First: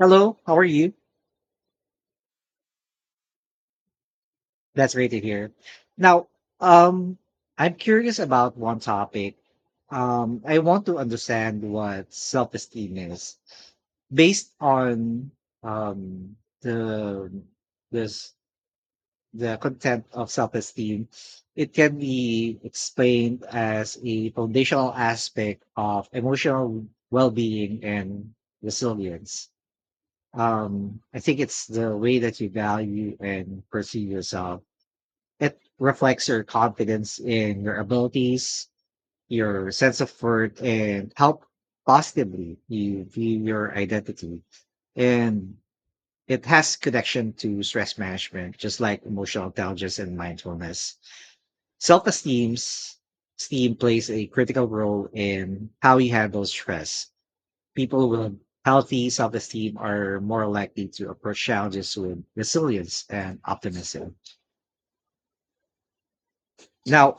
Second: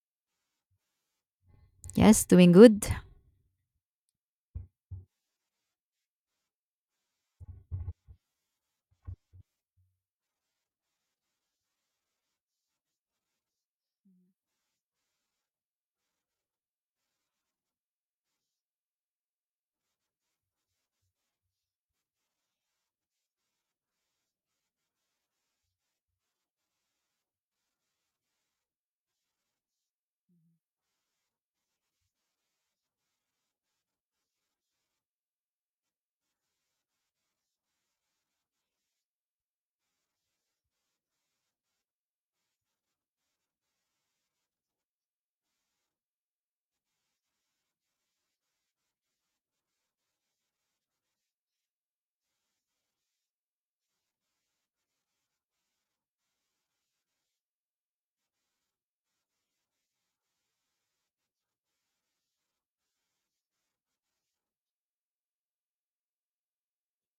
Hello, how are you? Yes, doing good. That's great to hear. Now, um, I'm curious about one topic. I want to understand what self-esteem is based on um the this the content of self-esteem. It can be explained as a foundational aspect of emotional well-being and resilience. I think it's the way that you value and perceive yourself. It reflects your confidence in your abilities, your sense of worth, and how positively you view your identity. And it has connection to stress management, just like emotional intelligence and mindfulness. Self-esteem esteem plays a critical role in how you handle stress. People with healthy self-esteem are more likely to approach challenges with resilience and optimism. Now,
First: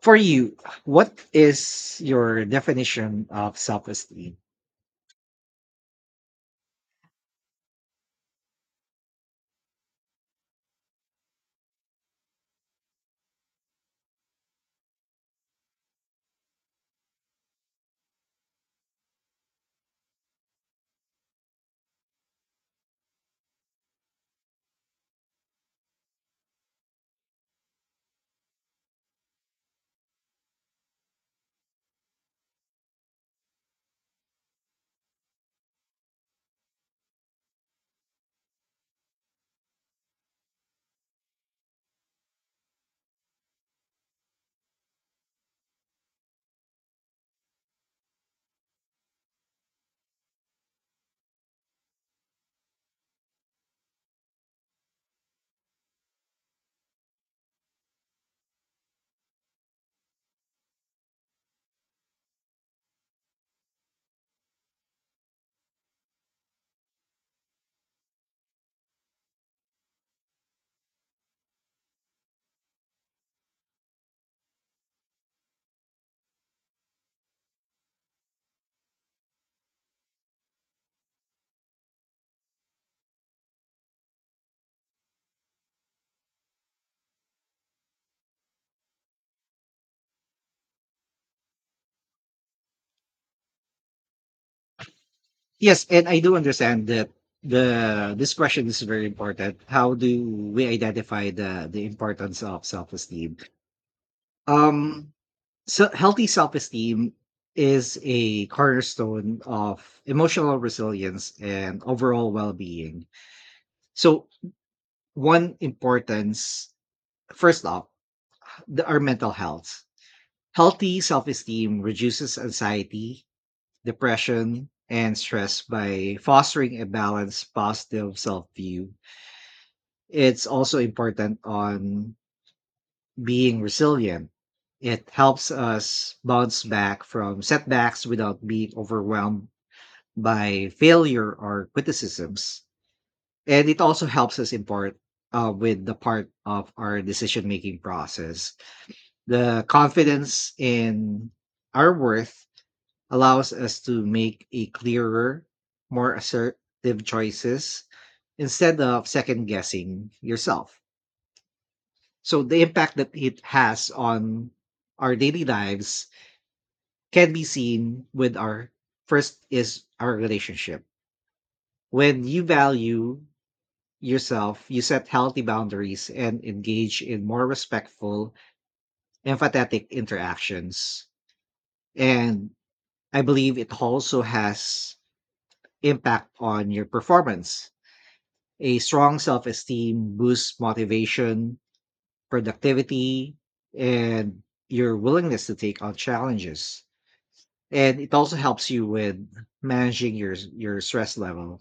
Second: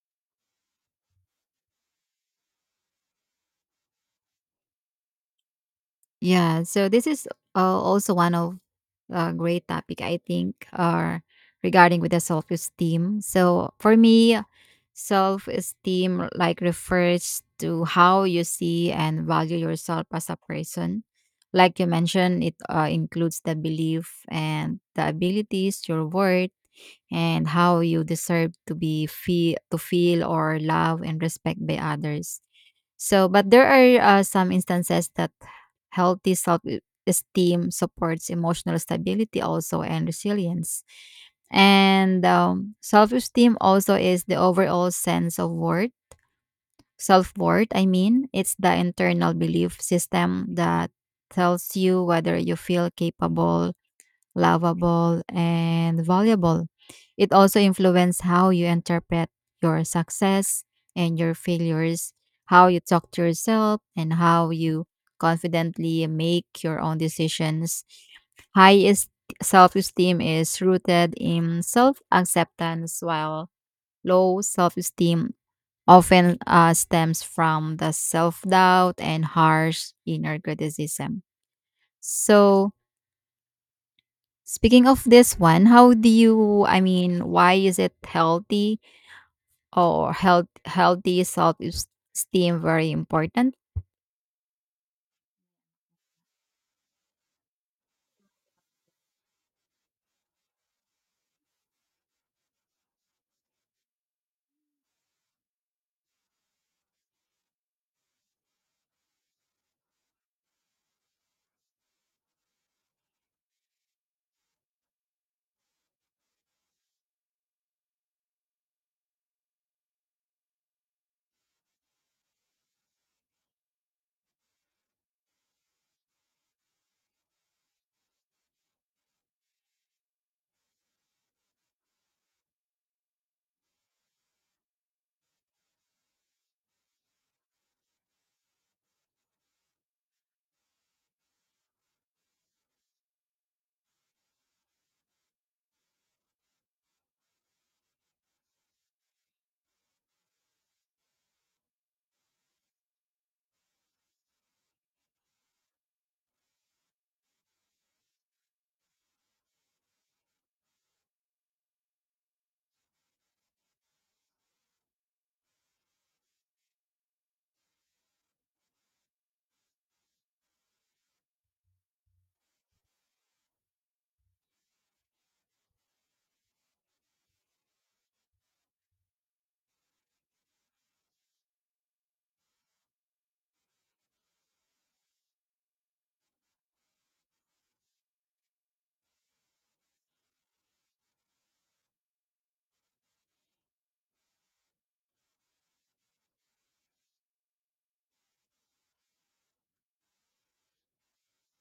for you, what is your definition of self-esteem? Yeah, so this is also one of a great topic I think, regarding with the self-esteem. So for me, self-esteem like refers to how you see and value yourself as a person. Like you mentioned, it includes the belief and the abilities, your worth, and how you deserve to be feel to feel or love and respect by others. So, but there are some instances that healthy self esteem supports emotional stability also and resilience. And self esteem also is the overall sense of worth, self worth, I mean. It's the internal belief system that tells you whether you feel capable, lovable, and valuable. It also influences how you interpret your success and your failures, how you talk to yourself, and how you confidently make your own decisions. High self esteem is rooted in self acceptance, while low self esteem often stems from the self doubt and harsh inner criticism. So, speaking of this one, how do you, I mean, why is it healthy or healthy self-esteem very important? Yes, and I do understand that the this question is very important. How do we identify the importance of self-esteem? Um, so healthy self-esteem is a cornerstone of emotional resilience and overall well-being. So one importance, first off, our mental health. Healthy self-esteem reduces anxiety, depression, and stress by fostering a balanced, positive self view. It's also important on being resilient. It helps us bounce back from setbacks without being overwhelmed by failure or criticisms. And it also helps us impart with the part of our decision making process. The confidence in our worth allows us to make a clearer, more assertive choices instead of second guessing yourself. So the impact that it has on our daily lives can be seen with our first is our relationship. When you value yourself, you set healthy boundaries and engage in more respectful, empathetic interactions. And I believe it also has impact on your performance. A strong self esteem boosts motivation, productivity, and your willingness to take on challenges. And it also helps you with managing your stress level.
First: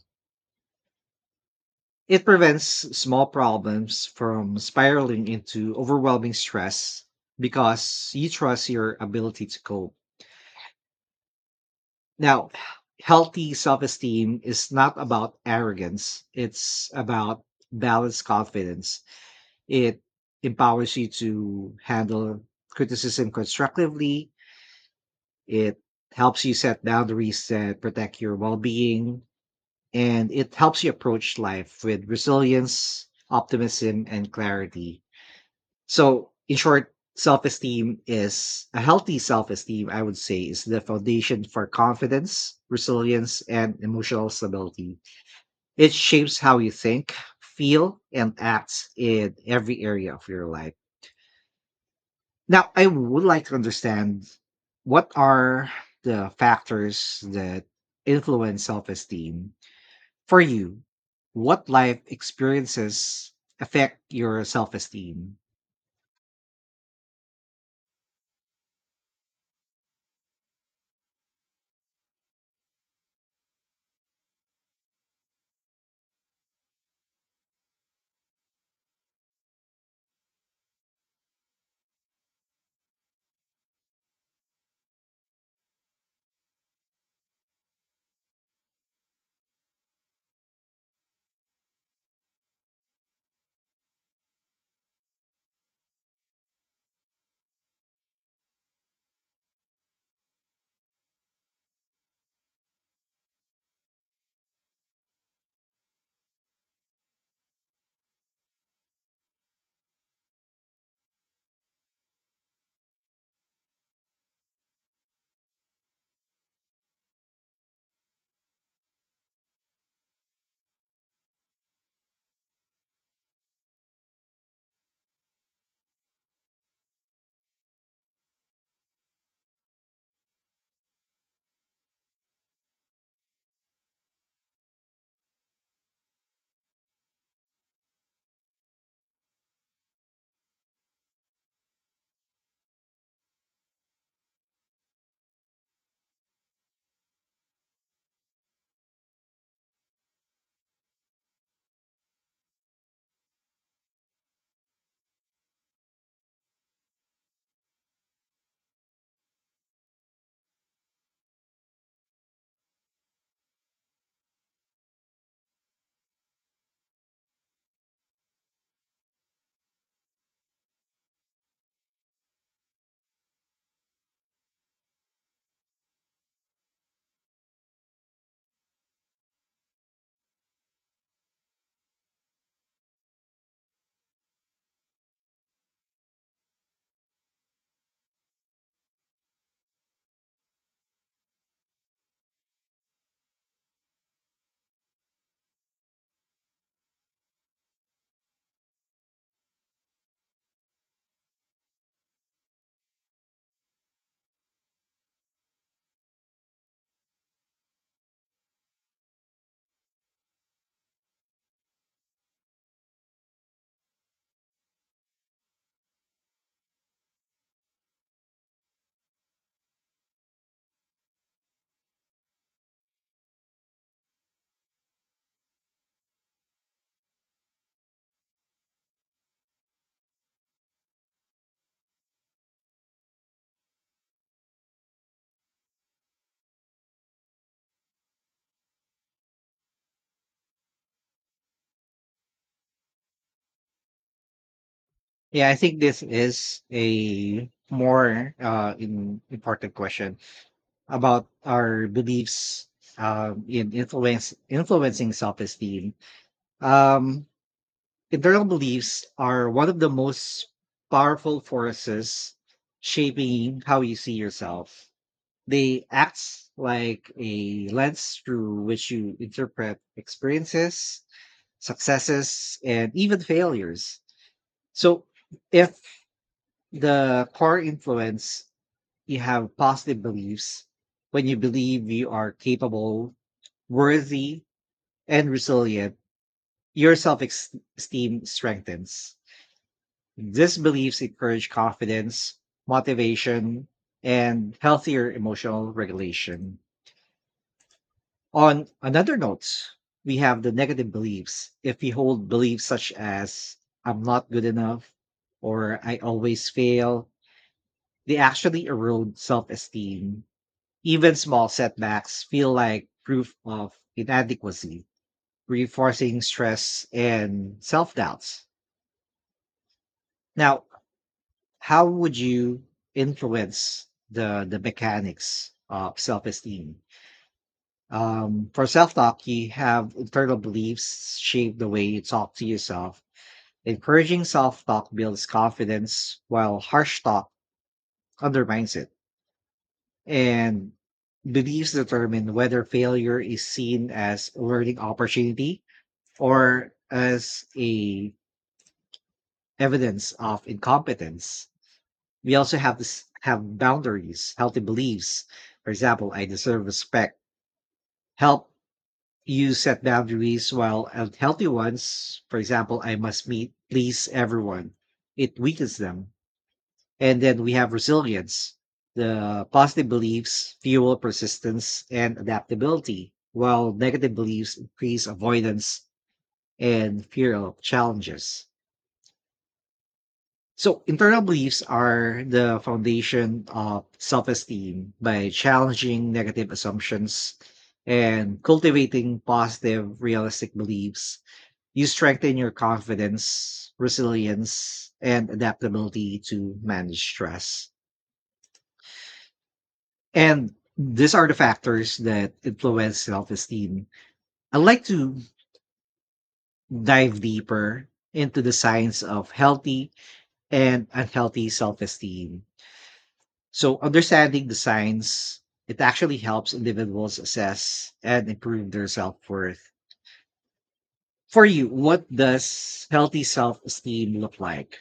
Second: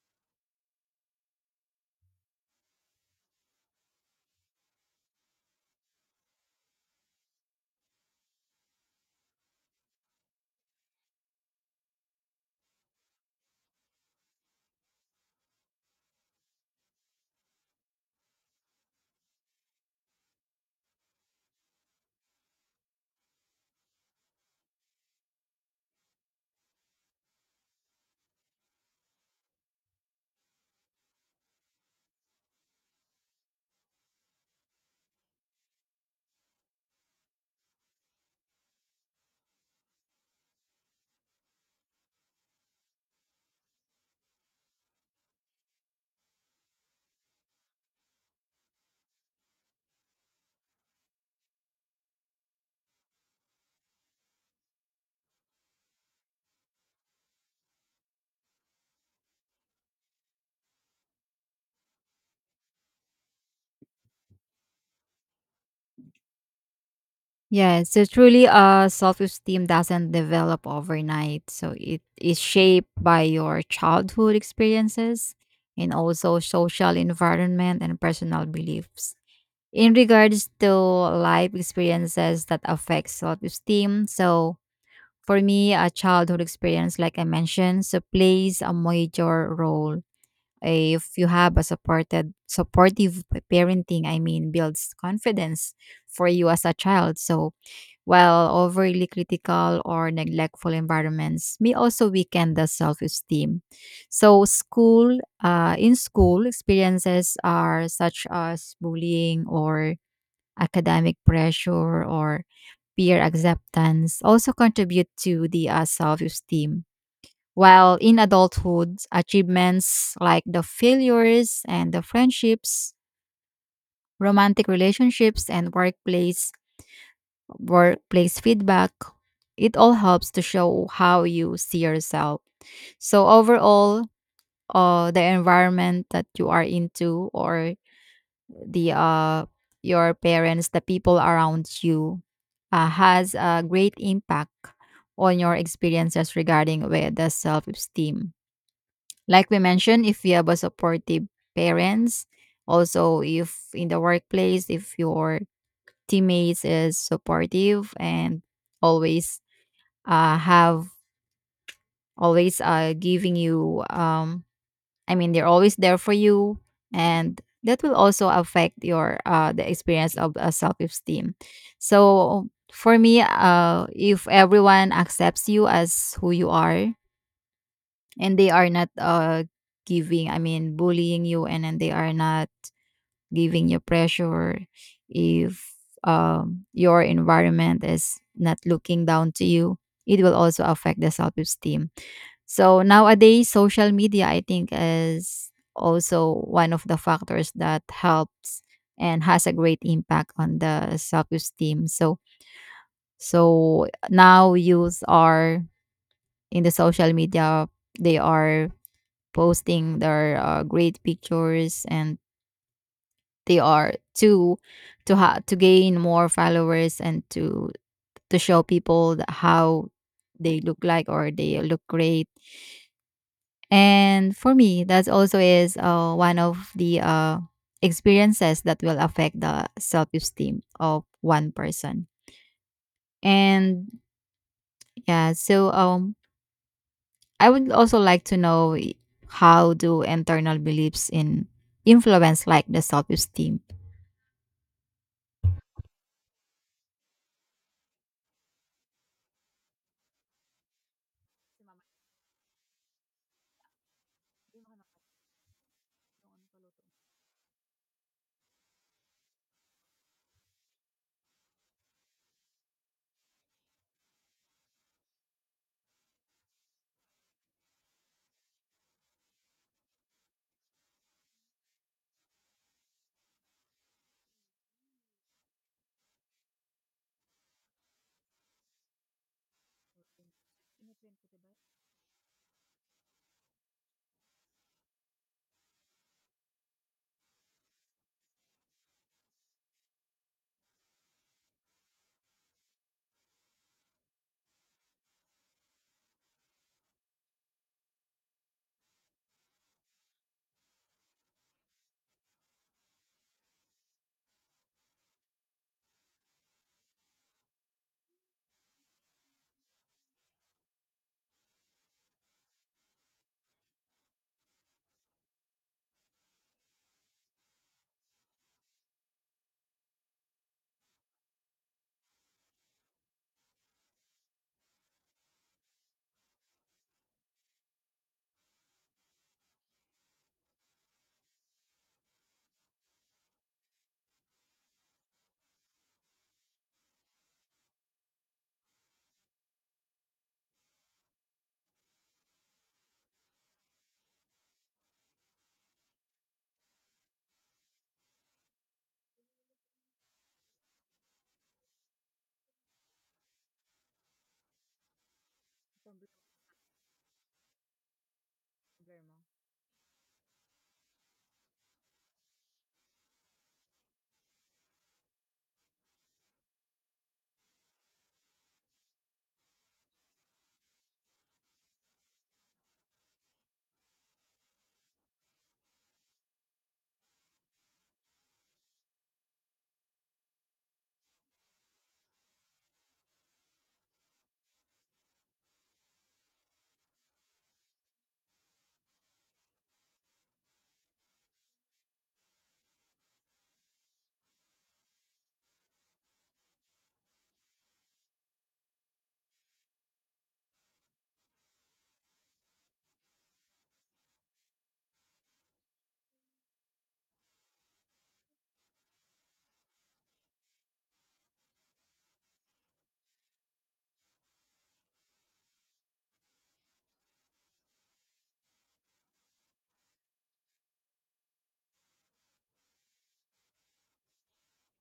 It prevents small problems from spiraling into overwhelming stress because you trust your ability to cope. Now, healthy self esteem is not about arrogance, it's about balanced confidence. It empowers you to handle criticism constructively. It helps you set boundaries that protect your well being. And it helps you approach life with resilience, optimism, and clarity. So, in short, self esteem is a healthy self esteem, I would say, is the foundation for confidence, resilience, and emotional stability. It shapes how you think, feel, and act in every area of your life. Now, I would like to understand what are the factors that influence self esteem for you? What life experiences affect your self esteem? Yeah, so truly self-esteem doesn't develop overnight. So it is shaped by your childhood experiences and also social environment and personal beliefs. In regards to life experiences that affect self-esteem, so for me, a childhood experience, like I mentioned, so plays a major role. If you have a supportive parenting, I mean, builds confidence for you as a child. So while overly critical or neglectful environments may also weaken the self-esteem. So school, in school, experiences are such as bullying or academic pressure or peer acceptance also contribute to the self esteem. While in adulthood, achievements like the failures and the friendships, romantic relationships, and workplace feedback, it all helps to show how you see yourself. So overall, the environment that you are into or the your parents, the people around you has a great impact on your experiences regarding with the self-esteem. Like we mentioned, if you have a supportive parents, also if in the workplace if your teammates is supportive and always have always giving you I mean, they're always there for you, and that will also affect your the experience of self esteem. So for me, if everyone accepts you as who you are, and they are not I mean, bullying you, and then they are not giving you pressure, if your environment is not looking down to you, it will also affect the self esteem. So nowadays, social media, I think, is also one of the factors that helps and has a great impact on the self-esteem. So, so now youth are in the social media. They are posting their great pictures, and they are to gain more followers and to show people that how they look like or they look great. And for me, that also is one of the experiences that will affect the self esteem of one person. And yeah, so I would also like to know how do internal beliefs in influence like the self esteem. Yeah, I think this is a more important question about our beliefs, in influence influencing self esteem. Um, Internal beliefs are one of the most powerful forces shaping how you see yourself. They act like a lens through which you interpret experiences, successes, and even failures. So, if the core influence, you have positive beliefs. When you believe you are capable, worthy, and resilient, your self esteem strengthens. These beliefs encourage confidence, motivation, and healthier emotional regulation. On another note, we have the negative beliefs. If we hold beliefs such as, I'm not good enough, or I always fail, they actually erode self esteem. Even small setbacks feel like proof of inadequacy, reinforcing stress and self doubts. Now, how would you influence the mechanics of self-esteem? For self-talk, you have internal beliefs shape the way you talk to yourself. Encouraging self-talk builds confidence while harsh talk undermines it. And beliefs determine whether failure is seen as a learning opportunity or as a evidence of incompetence. We also have have boundaries, healthy beliefs. For example, I deserve respect. Help you set boundaries while unhealthy ones, for example, I must meet, please everyone. It weakens them. And then we have resilience. The positive beliefs fuel persistence and adaptability, while negative beliefs increase avoidance and fear of challenges. So, internal beliefs are the foundation of self esteem. By challenging negative assumptions and cultivating positive, realistic beliefs, you strengthen your confidence, resilience, and adaptability to manage stress. And these are the factors that influence self esteem. I'd like to dive deeper into the science of healthy and unhealthy self esteem. So understanding the signs, it actually helps individuals assess and improve their self-worth. For you, what does healthy self-esteem look like?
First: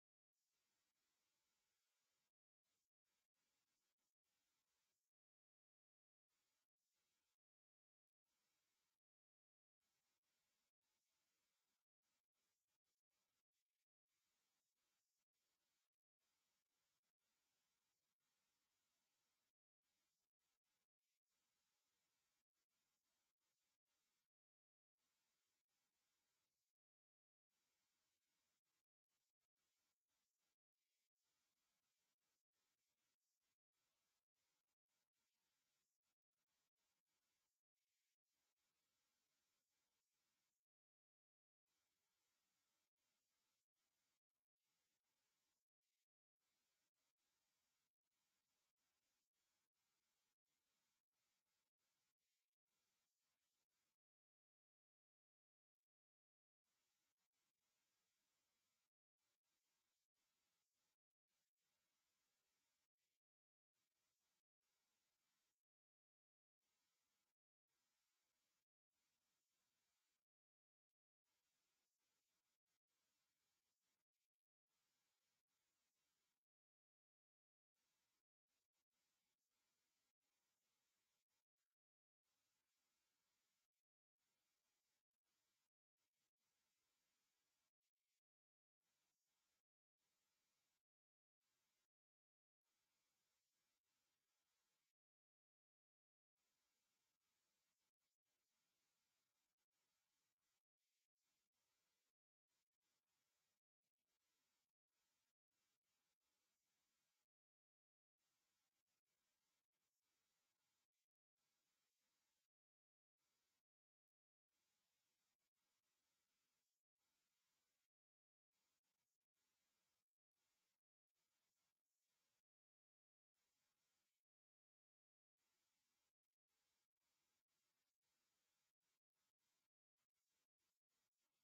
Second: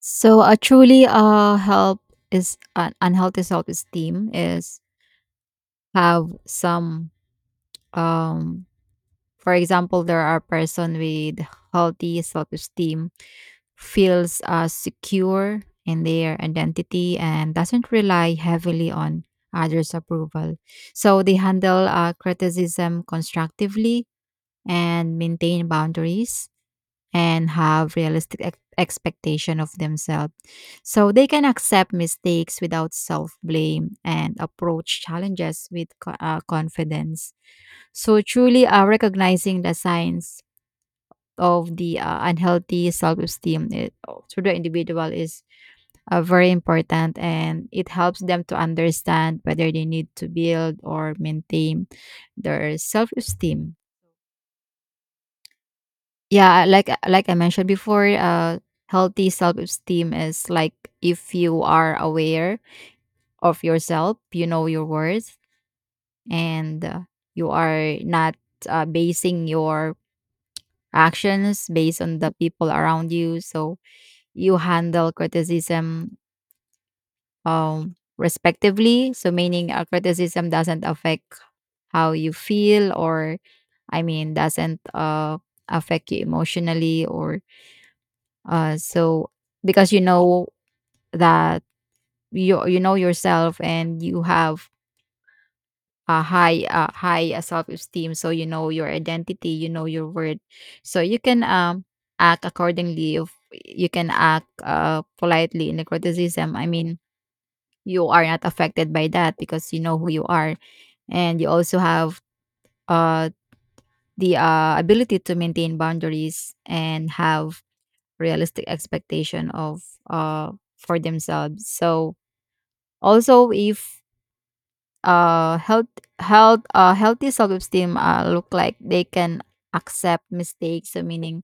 So a truly, help is an unhealthy self esteem is have some um, for example, there are person with healthy self-esteem feels secure in their identity and doesn't rely heavily on others' approval. So they handle criticism constructively and maintain boundaries and have realistic expectation of themselves. So they can accept mistakes without self-blame and approach challenges with confidence. So truly, recognizing the signs of the unhealthy self-esteem, it, to the individual is very important, and it helps them to understand whether they need to build or maintain their self-esteem. Yeah, like I mentioned before, healthy self-esteem is like if you are aware of yourself, you know your worth, and you are not basing your actions based on the people around you. So you handle criticism respectively. So, meaning a criticism doesn't affect how you feel, or I mean, doesn't affect you emotionally, or so because you know that you know yourself and you have a high self esteem, so you know your identity, you know your worth, so you can act accordingly. If you can act politely in the criticism, I mean, you are not affected by that because you know who you are, and you also have uh the ability to maintain boundaries and have realistic expectation of uh for themselves. So also if uh health healthy self-esteem look like, they can accept mistakes. So meaning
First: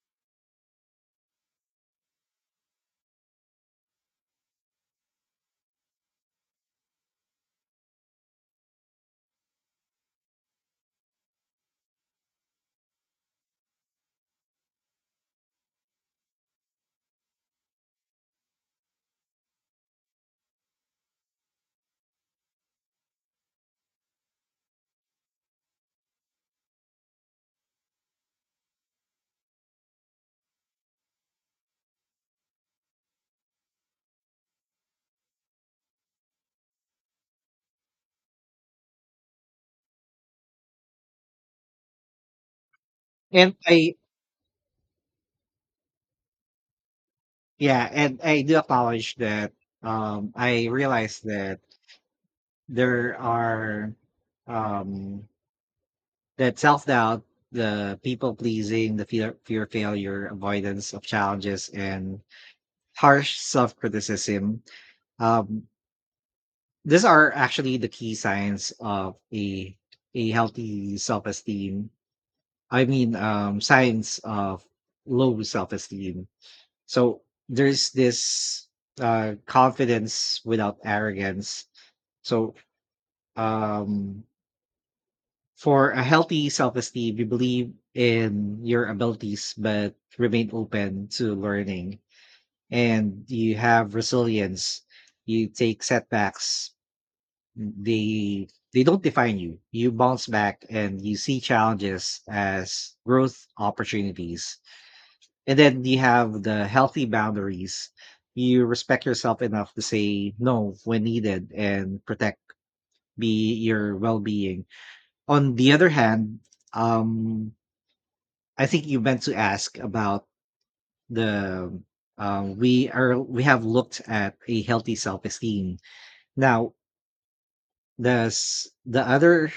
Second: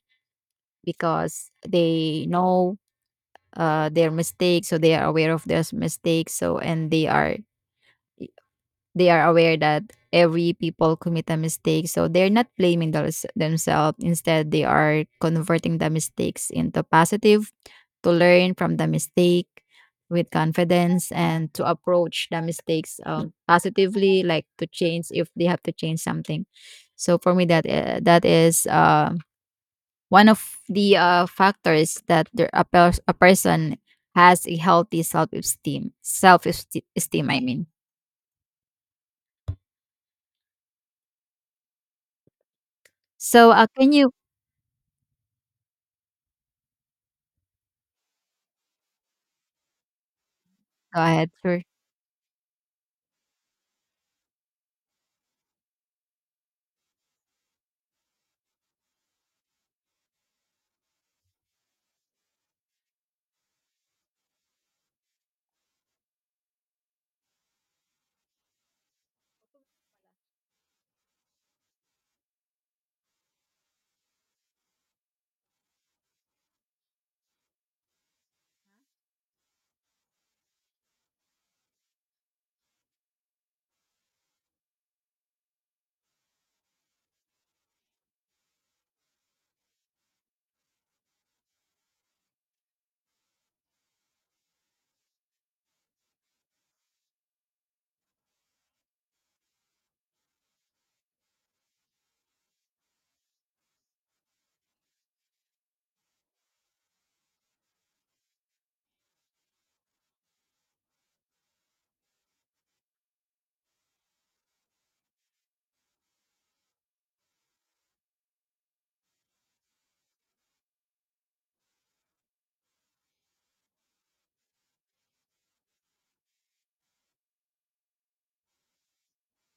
because they know their mistakes, so they are aware of their mistakes, so, and they are, they are aware that every people commit a mistake, so they're not blaming those themselves. Instead, they are converting the mistakes into positive, to learn from the mistake with confidence, and to approach the mistakes positively, like to change if they have to change something. So for me, that is one of the factors that there, a, a person has a healthy self-esteem self-esteem, I mean. So And can I, you. yeah, and I do acknowledge that I Go realize ahead. that Sure. there are um that self-doubt, the people pleasing, the fear of failure, avoidance of challenges, and harsh self-criticism. um These are actually the key signs of a healthy self-esteem. I mean, signs of low self-esteem. So there's this confidence without arrogance. So, um, for a healthy self-esteem, you believe in your abilities but remain open to learning, and you have resilience. You take setbacks, they they don't define you. You bounce back and you see challenges as growth opportunities. And then you have the healthy boundaries. You respect yourself enough to say no when needed and protect be your well-being. On the other hand, um I think you meant to ask about the we are, we have looked at a healthy self-esteem. Now the other,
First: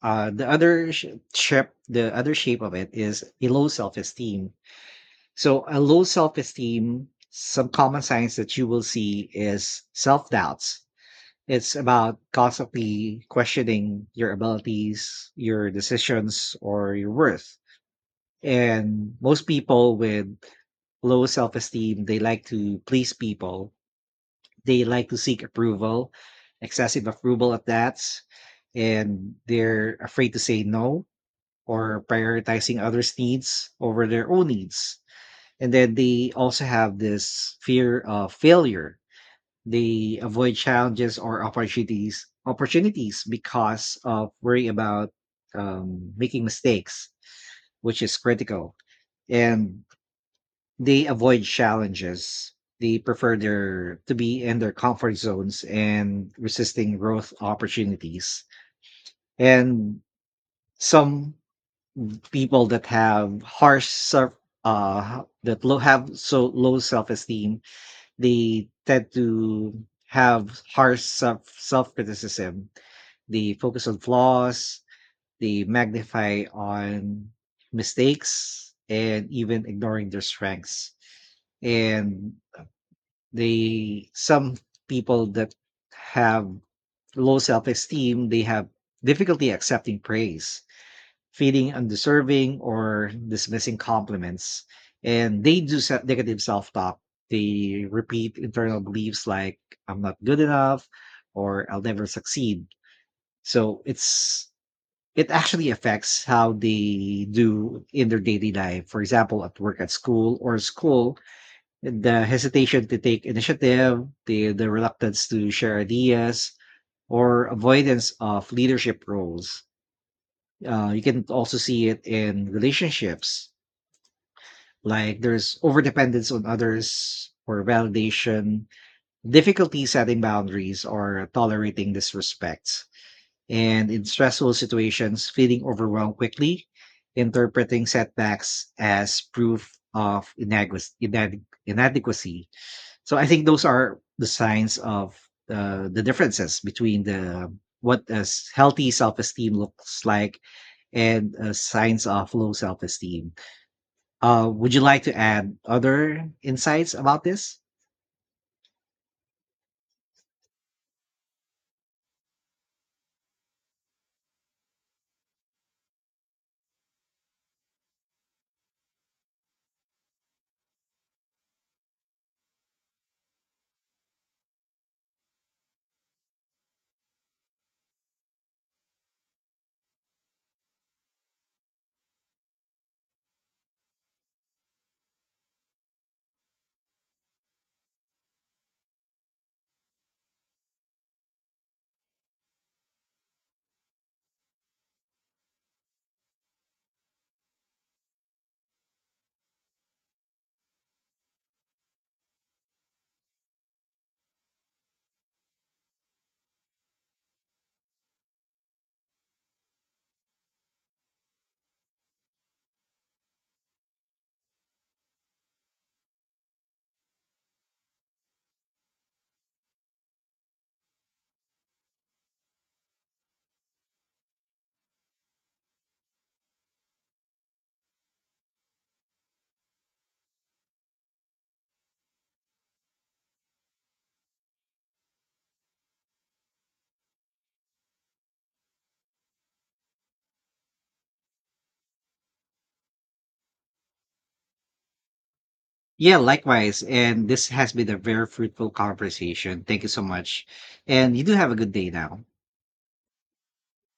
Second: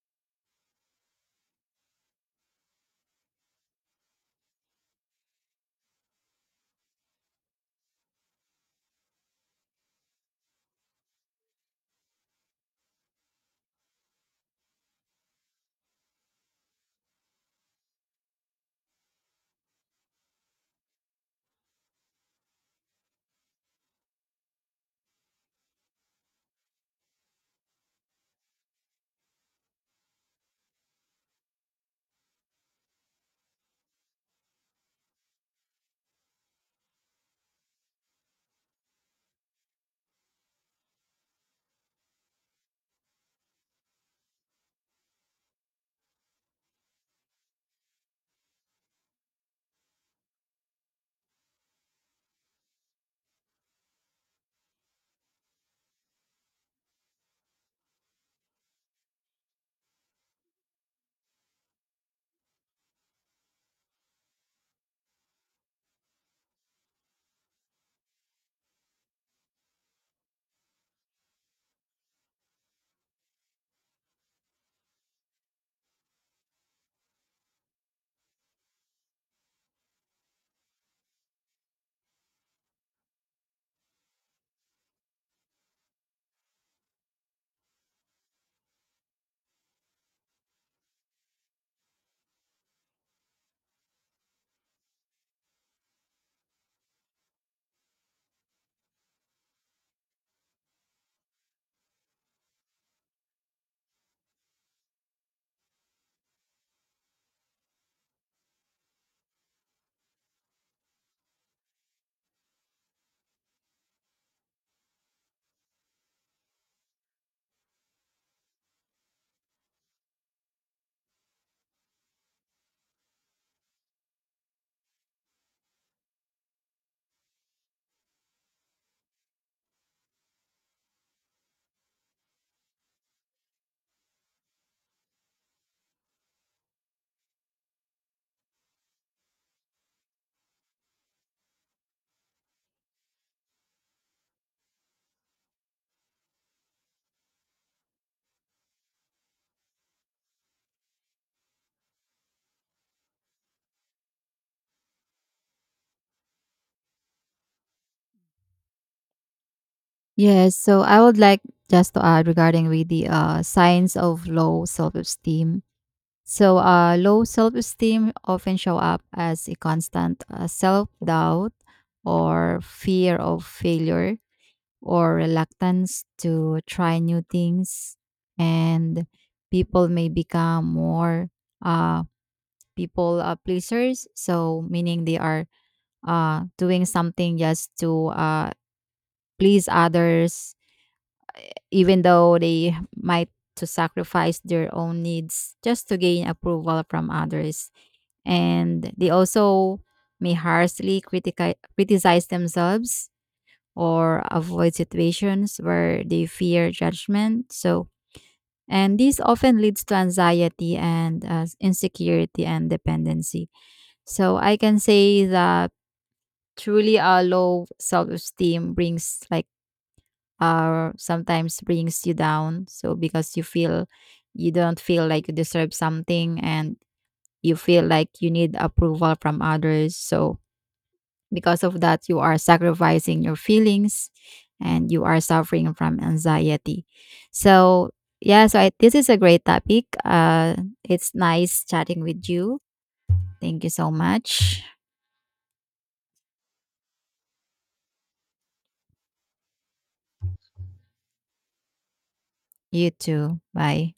the other shape the other shape of it is a low self-esteem. So a low self-esteem, some common signs that you will see is self-doubts. It's about constantly questioning your abilities, your decisions, or your worth. And most people with low self-esteem, they like to please people. They like to seek approval, excessive approval at that, and they're afraid to say no or prioritizing others' needs over their own needs. And then they also have this fear of failure. They avoid challenges or opportunities because of worry about making mistakes, which is critical. And they avoid challenges. They prefer their to be in their comfort zones and resisting growth opportunities. And some people that have harsh self, that low have so low self-esteem, they tend to have harsh self-criticism. They focus on flaws, they magnify on mistakes, and even ignoring their strengths. And they some people that have low self-esteem, they have difficulty accepting praise, feeling undeserving or dismissing compliments. And they do negative self talk. They repeat internal beliefs like, I'm not good enough or I'll never succeed. So it actually affects how they do in their daily life. For example, at work, at school, the hesitation to take initiative, the reluctance to share ideas, or avoidance of leadership roles. You can also see it in relationships, like there's overdependence on others for validation, difficulty setting boundaries, or tolerating disrespect. And in stressful situations, feeling overwhelmed quickly, interpreting setbacks as proof of inadequacy. So I think those are the signs of the differences between the what a healthy self-esteem looks like and signs of low self esteem. Would you like to add other insights about this? Yes. So I would like just to add regarding with the signs of low self-esteem. So low self-esteem often show up as a constant self-doubt or fear of failure or reluctance to try new things. And people may become more uh, people pleasers. So meaning they are doing something just to please others, even though they might to sacrifice their own needs just to gain approval from others. And they also may harshly criticize themselves or avoid situations where they fear judgment. So, and this often leads to anxiety and insecurity and dependency. So I can say that truly a low self-esteem brings like, or sometimes brings you down. So because you feel you don't feel like you deserve something, and you feel like you need approval from others. So because of that, you are sacrificing your feelings and you are suffering from anxiety. So yeah, so I, this is a great topic. It's nice chatting with you. Thank you so much. Yeah, likewise. And this has been a very fruitful conversation. Thank you so much. And you do have a good day now. You too. Bye.